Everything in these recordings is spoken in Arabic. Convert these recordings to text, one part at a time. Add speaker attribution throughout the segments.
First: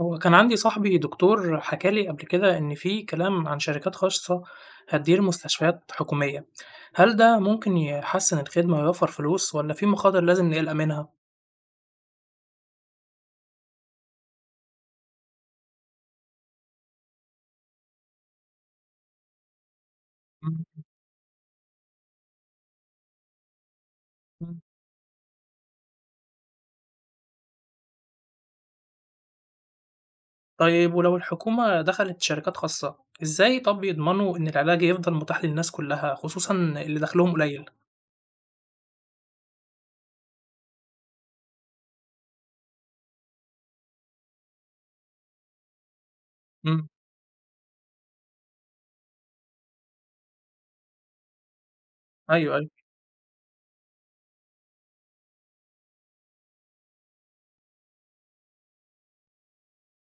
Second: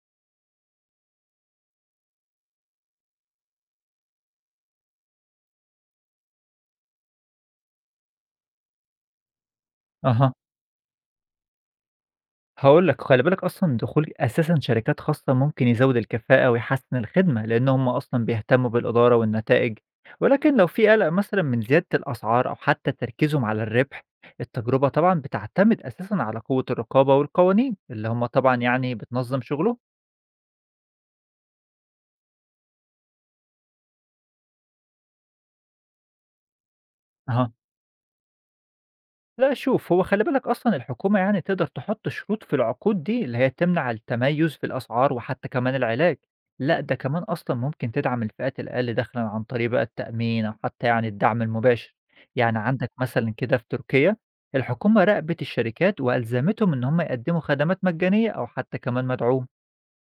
Speaker 1: هو كان عندي صاحبي دكتور حكى لي قبل كده إن في كلام عن شركات خاصة هتدير مستشفيات حكومية، هل ده ممكن يحسن الخدمة ويوفر فلوس ولا في مخاطر
Speaker 2: أها،
Speaker 1: لازم نقلق منها؟
Speaker 2: هاقول لك خلّي بالك أصلًا دخول أساسًا شركات خاصة ممكن يزوّد الكفاءة ويحسّن الخدمة، لإن هم أصلًا بيهتموا بالإدارة والنتائج، ولكن لو في قلق مثلًا من زيادة الأسعار أو حتى تركيزهم على الربح،
Speaker 1: مم.
Speaker 2: التجربة طبعًا بتعتمد أساسًا على قوة الرقابة والقوانين اللي هم طبعًا يعني بتنظّم شغلهم.
Speaker 1: طيب ولو الحكومة دخلت شركات خاصة، إزاي طب يضمنوا إن العلاج يفضل متاح للناس كلها خصوصا اللي دخلهم
Speaker 2: أها.
Speaker 1: قليل؟
Speaker 2: لأ شوف، هو خلّي بالك أصلًا الحكومة يعني تقدر تحُط شروط في العقود دي، اللي هي تمنع التميُّز في الأسعار وحتى كمان العلاج. لأ
Speaker 1: مم.
Speaker 2: ده كمان أصلًا ممكن تدعم الفئات الأقل دخلًا عن طريق بقى التأمين أو حتى يعني الدعم المباشر.
Speaker 1: أيوه
Speaker 2: يعني
Speaker 1: أيوه
Speaker 2: عندك مثلًا كده في تركيا، الحكومة راقبت الشركات وألزمتهم إن هم يقدّموا خدمات مجانية أو حتى كمان مدعومة.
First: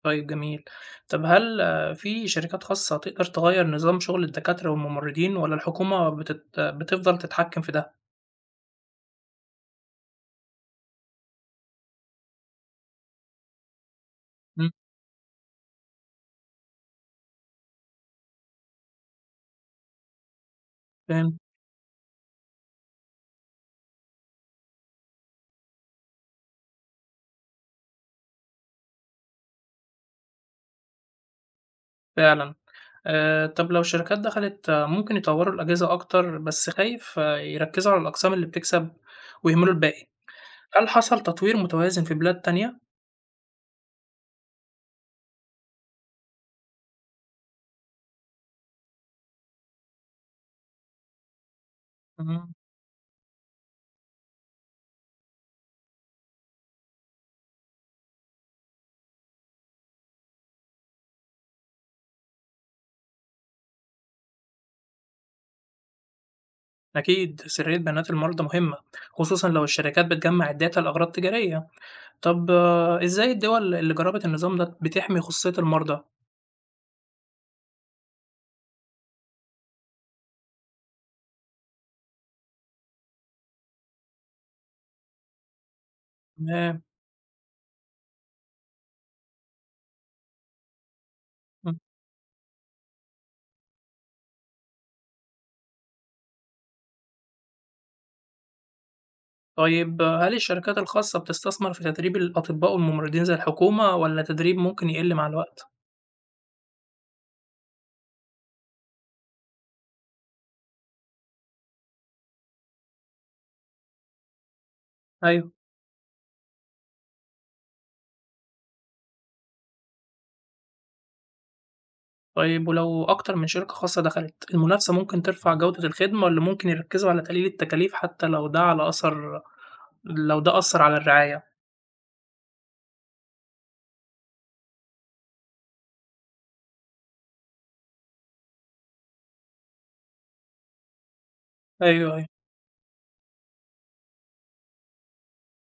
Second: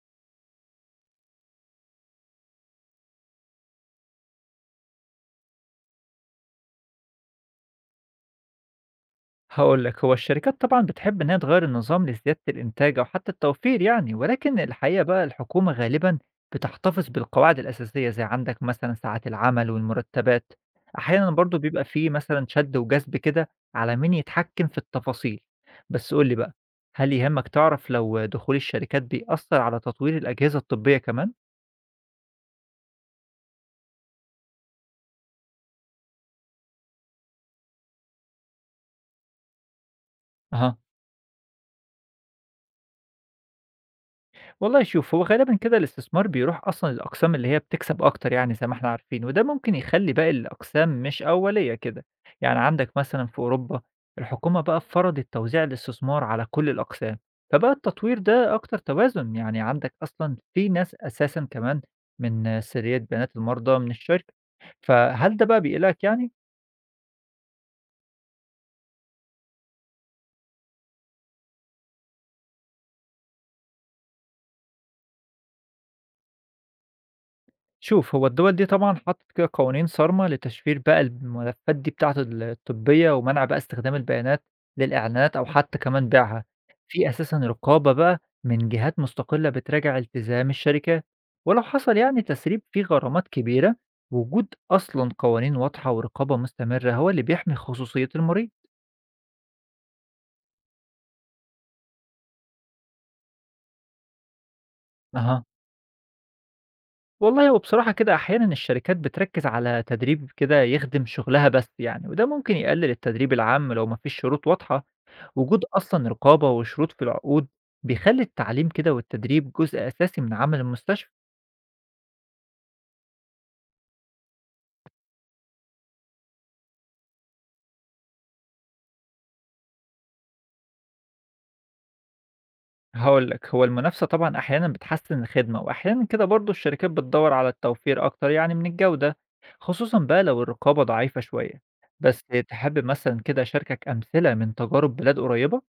Speaker 1: طيب جميل، طب هل في شركات خاصة تقدر تغير نظام شغل الدكاترة والممرضين ولا الحكومة بتفضل تتحكم في ده؟
Speaker 2: هاقول لك، هو الشركات طبعًا بتحب إن هي تغيّر النظام لزيادة الإنتاج أو حتى التوفير يعني، ولكن
Speaker 1: مم.
Speaker 2: الحقيقة بقى الحكومة غالبًا بتحتفظ بالقواعد الأساسية، زي عندك مثلًا ساعات العمل والمرتبات، أحيانًا
Speaker 1: فهمت.
Speaker 2: برضه بيبقى في مثلًا شد وجذب كده على مين يتحكم في التفاصيل. بس قُل لي بقى، هل يهمك تعرف لو دخول الشركات بيأثّر على تطوير الأجهزة الطبية كمان؟
Speaker 1: فعلًا. طب لو الشركات دخلت ممكن يطوّروا الأجهزة أكتر، بس خايف يركّزوا على الأقسام اللي بتكسب ويهملوا الباقي.
Speaker 2: أها.
Speaker 1: هل حصل تطوير متوازن في بلاد تانية؟
Speaker 2: والله شوف، هو غالبًا كده الاستثمار بيروح أصلًا للأقسام اللي هي بتكسب أكتر يعني زي ما إحنا عارفين، وده ممكن يخلّي باقي الأقسام مش أولية كده،
Speaker 1: إمم،
Speaker 2: يعني عندك مثلًا في أوروبا الحكومة بقى فرضت توزيع الاستثمار على كل الأقسام، فبقى التطوير ده أكتر توازن، يعني عندك أصلًا في ناس أساسًا كمان من سريات بيانات المرضى من الشركة، فهل ده بقى بيقلقك يعني؟
Speaker 1: أكيد سرية بيانات المرضى مهمة، خصوصًا لو الشركات بتجمّع الdata لأغراض تجارية. طب إزاي الدول اللي جرّبت النظام ده بتحمي خصوصية المرضى؟
Speaker 2: شوف هو الدول دي طبعًا حطّت كده قوانين صارمة لتشفير بقى الملفات دي بتاعة الطبية ومنع بقى استخدام البيانات للإعلانات أو حتى كمان بيعها،
Speaker 1: تمام،
Speaker 2: في أساسًا رقابة بقى من جهات مستقلة بتراجع التزام الشركات، ولو
Speaker 1: إمم.
Speaker 2: حصل يعني تسريب في غرامات كبيرة، وجود أصلًا قوانين واضحة ورقابة مستمرة هو اللي بيحمي خصوصية المريض.
Speaker 1: طيب هل الشركات الخاصة بتستثمر في تدريب الأطباء والممرضين زي الحكومة والّا التدريب ممكن يقِل مع
Speaker 2: أها.
Speaker 1: الوقت؟
Speaker 2: والله هو بصراحة كده أحيانًا الشركات بتركّز على تدريب كده يخدم شغلها بس يعني، وده ممكن يقلل التدريب العام لو ما فيش شروط واضحة.
Speaker 1: أيوه.
Speaker 2: وجود أصلًا رقابة وشروط في العقود بيخلّي التعليم كده والتدريب جزء أساسي من عمل المستشفى.
Speaker 1: طيب ولو أكتر من شركة خاصة دخلت، المنافسة ممكن ترفع جودة الخدمة والّا ممكن يركزوا على تقليل التكاليف حتى لو ده على أثر لو ده أثّر على الرعاية؟
Speaker 2: هاقول لك، هو المنافسة طبعًا أحيانًا بتحسّن الخدمة وأحيانًا كده برضه الشركات بتدوّر على التوفير أكتر يعني من الجودة، خصوصًا بقى لو الرقابة ضعيفة شوية.
Speaker 1: أيوه،
Speaker 2: بس
Speaker 1: أيوه.
Speaker 2: تحب مثلًا كده أشاركك أمثلة من تجارب بلاد قريبة؟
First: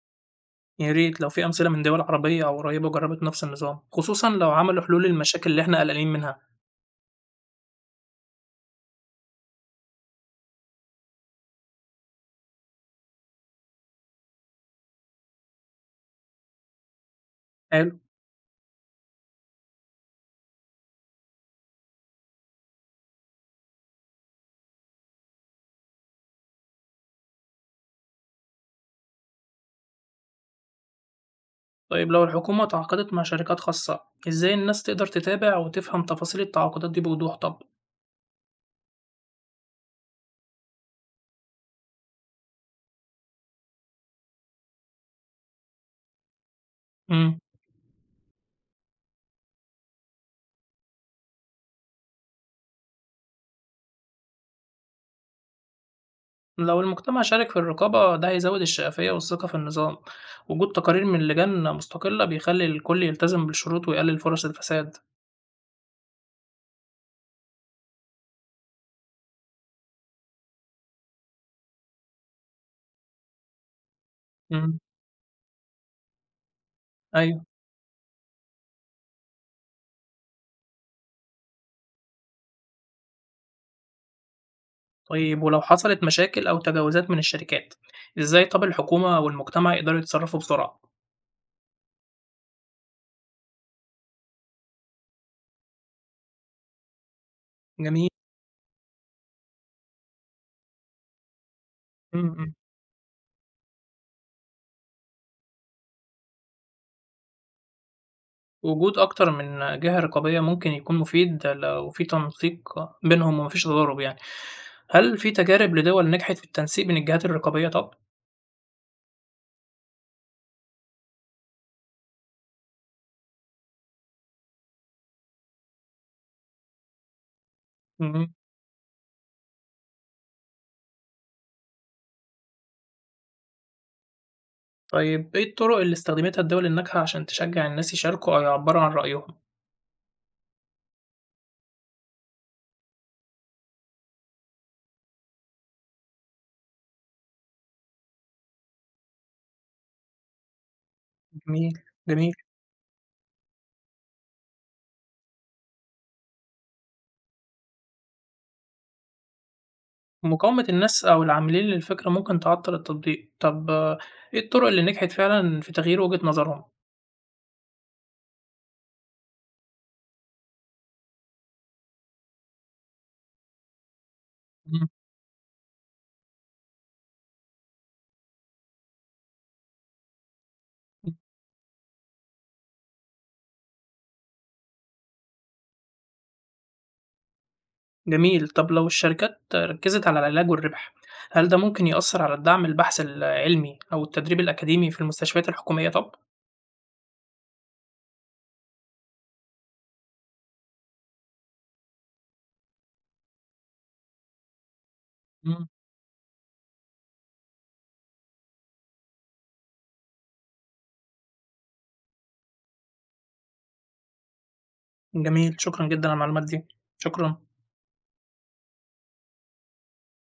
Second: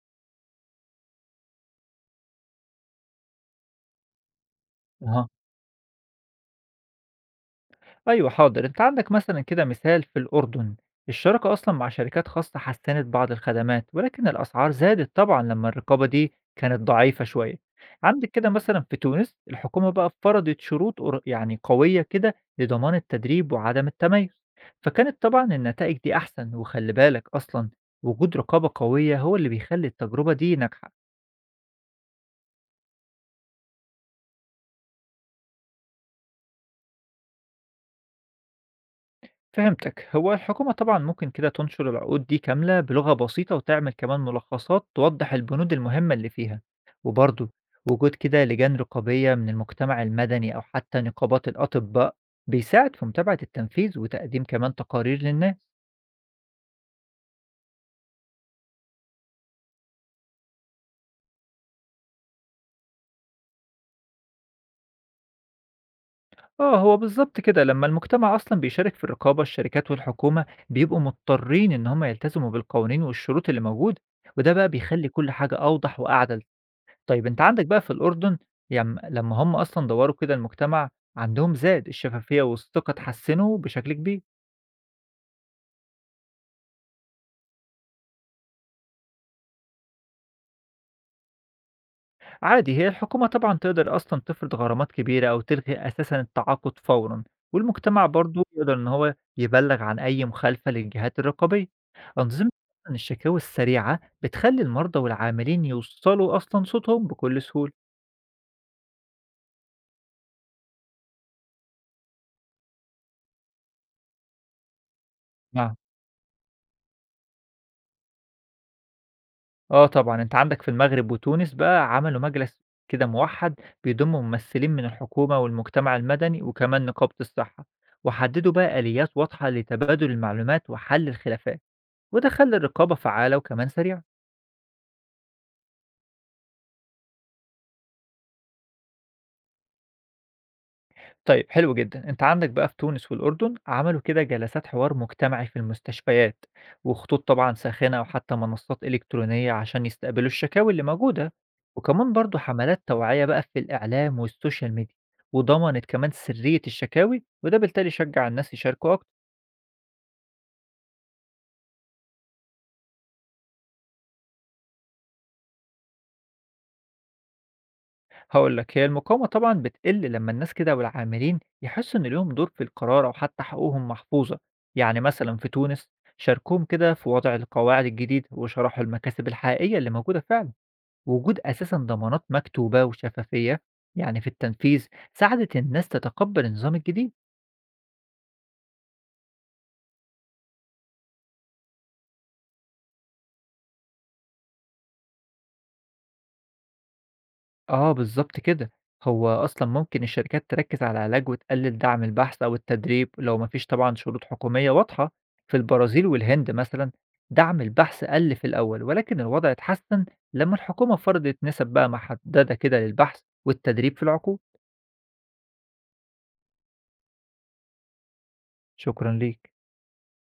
Speaker 1: يا ريت لو في أمثلة من دول عربية أو قريبة جربت نفس النظام، خصوصًا لو عملوا حلول
Speaker 2: أها.
Speaker 1: للمشاكل اللي إحنا قلقانين منها.
Speaker 2: أيوه حاضر، أنت عندك مثلًا كده مثال في الأردن، الشراكة أصلًا مع شركات خاصة حسنت بعض الخدمات، ولكن الأسعار زادت طبعًا لما الرقابة دي كانت ضعيفة شوية.
Speaker 1: حلو.
Speaker 2: عندك كده مثلًا في تونس الحكومة بقى فرضت شروط يعني قوية كده لضمان التدريب وعدم التميز، فكانت طبعًا النتائج دي أحسن، وخلي بالك أصلًا وجود رقابة قوية هو اللي بيخلي التجربة دي ناجحة.
Speaker 1: طيب لو الحكومة تعاقدت مع شركات خاصة، إزاي الناس تقدر تتابع وتفهم تفاصيل التعاقدات دي بوضوح طب؟
Speaker 2: فهمتك، هو الحكومة طبعا ممكن كده تنشر العقود دي كاملة بلغة بسيطة وتعمل كمان ملخصات توضح البنود المهمة اللي فيها،
Speaker 1: إمم.
Speaker 2: وبرضه وجود كده لجان رقابية من المجتمع المدني أو حتى نقابات الأطباء بيساعد في متابعة التنفيذ وتقديم كمان تقارير للناس.
Speaker 1: لو المجتمع شارك في الرقابة ده هيزود الشفافية والثقة في النظام، وجود تقارير من لجان مستقلة بيخلي الكل يلتزم بالشروط ويقلل فرص الفساد.
Speaker 2: اه، هو بالظبط كده، لما المجتمع أصلا بيشارك في الرقابة الشركات والحكومة بيبقوا مضطرين إن هم يلتزموا بالقوانين والشروط اللي موجودة، وده بقى
Speaker 1: مم.
Speaker 2: بيخلي كل حاجة أوضح وأعدل. طيب أنت
Speaker 1: أيوة.
Speaker 2: عندك بقى في الأردن، لمّا هم أصلًا دوّروا كده المجتمع عندهم زاد، الشفافية والثقة اتحسنوا بشكل كبير.
Speaker 1: طيب ولو حصلت مشاكل أو تجاوزات من الشركات، إزاي طب الحكومة والمجتمع يقدروا يتصرفوا بسرعة؟
Speaker 2: عادي، هي الحكومة طبعًا تقدر أصلًا تفرض غرامات كبيرة أو تلغي أساسًا التعاقد فورًا، والمجتمع
Speaker 1: جميل.
Speaker 2: برضه يقدر إن هو يبلّغ عن أي مخالفة للجهات الرقابية. أنظمة
Speaker 1: مم.
Speaker 2: أصلًا الشكاوي السريعة بتخلّي المرضى والعاملين يوصّلوا أصلًا صوتهم بكل سهولة.
Speaker 1: وجود أكتر من جهة رقابية ممكن يكون مفيد لو في تنسيق بينهم ومفيش تضارب يعني، هل في
Speaker 2: مع
Speaker 1: تجارب لدول نجحت في التنسيق بين الجهات الرقابية طب؟
Speaker 2: آه طبعًا، أنت عندك في المغرب وتونس بقى عملوا مجلس كده موحّد بيضم ممثلين من الحكومة والمجتمع المدني وكمان نقابة الصحة،
Speaker 1: مم.
Speaker 2: وحددوا بقى آليات واضحة لتبادل المعلومات وحل الخلافات، وده خلّى الرقابة فعّالة وكمان سريعة.
Speaker 1: طيب إيه الطرق اللي استخدمتها الدول الناجحة عشان تشجّع الناس يشاركوا أو يعبّروا عن رأيهم؟
Speaker 2: طيب، حلو جدا، انت عندك بقى في تونس والأردن عملوا كده جلسات حوار مجتمعي في المستشفيات وخطوط طبعا ساخنة وحتى منصات إلكترونية عشان يستقبلوا الشكاوي اللي موجودة،
Speaker 1: جميل،
Speaker 2: وكمان
Speaker 1: جميل.
Speaker 2: برضو حملات توعية بقى في الإعلام والسوشيال ميديا، وضمنت كمان سرية الشكاوي وده بالتالي شجع الناس يشاركوا أكتر.
Speaker 1: مقاومة الناس أو العاملين للفكرة ممكن تعطّل التطبيق. طب إيه الطرق اللي نجحت فعلًا في تغيير وجهة نظرهم؟
Speaker 2: هقول لك، هي المقاومة طبعا بتقل لما الناس كده والعاملين يحسوا إن ليهم دور في القرار أو حتى حقوقهم محفوظة،
Speaker 1: إمم،
Speaker 2: يعني مثلا في تونس شاركوهم كده في وضع القواعد الجديدة وشرحوا المكاسب الحقيقية اللي موجودة فعلا،
Speaker 1: إمم،
Speaker 2: وجود أساسا ضمانات مكتوبة وشفافية يعني في التنفيذ ساعدت الناس تتقبل النظام الجديد.
Speaker 1: جميل. طب لو الشركات ركّزت على العلاج والربح، هل ده ممكن يأثّر على الدعم البحث العلمي أو التدريب الأكاديمي في المستشفيات الحكومية طب؟
Speaker 2: آه بالضبط كده، هو أصلًا ممكن الشركات تركّز على العلاج وتقلل دعم البحث أو التدريب لو ما فيش طبعًا شروط حكومية واضحة، في
Speaker 1: إمم،
Speaker 2: البرازيل والهند مثلًا دعم البحث قل في الأول، ولكن الوضع اتحسن لمّا الحكومة فرضت نسب بقى محددة كده للبحث والتدريب في العقول.
Speaker 1: جميل. شكرًا جدًا على المعلومات دي. شكرًا.
Speaker 2: شكرًا ليك.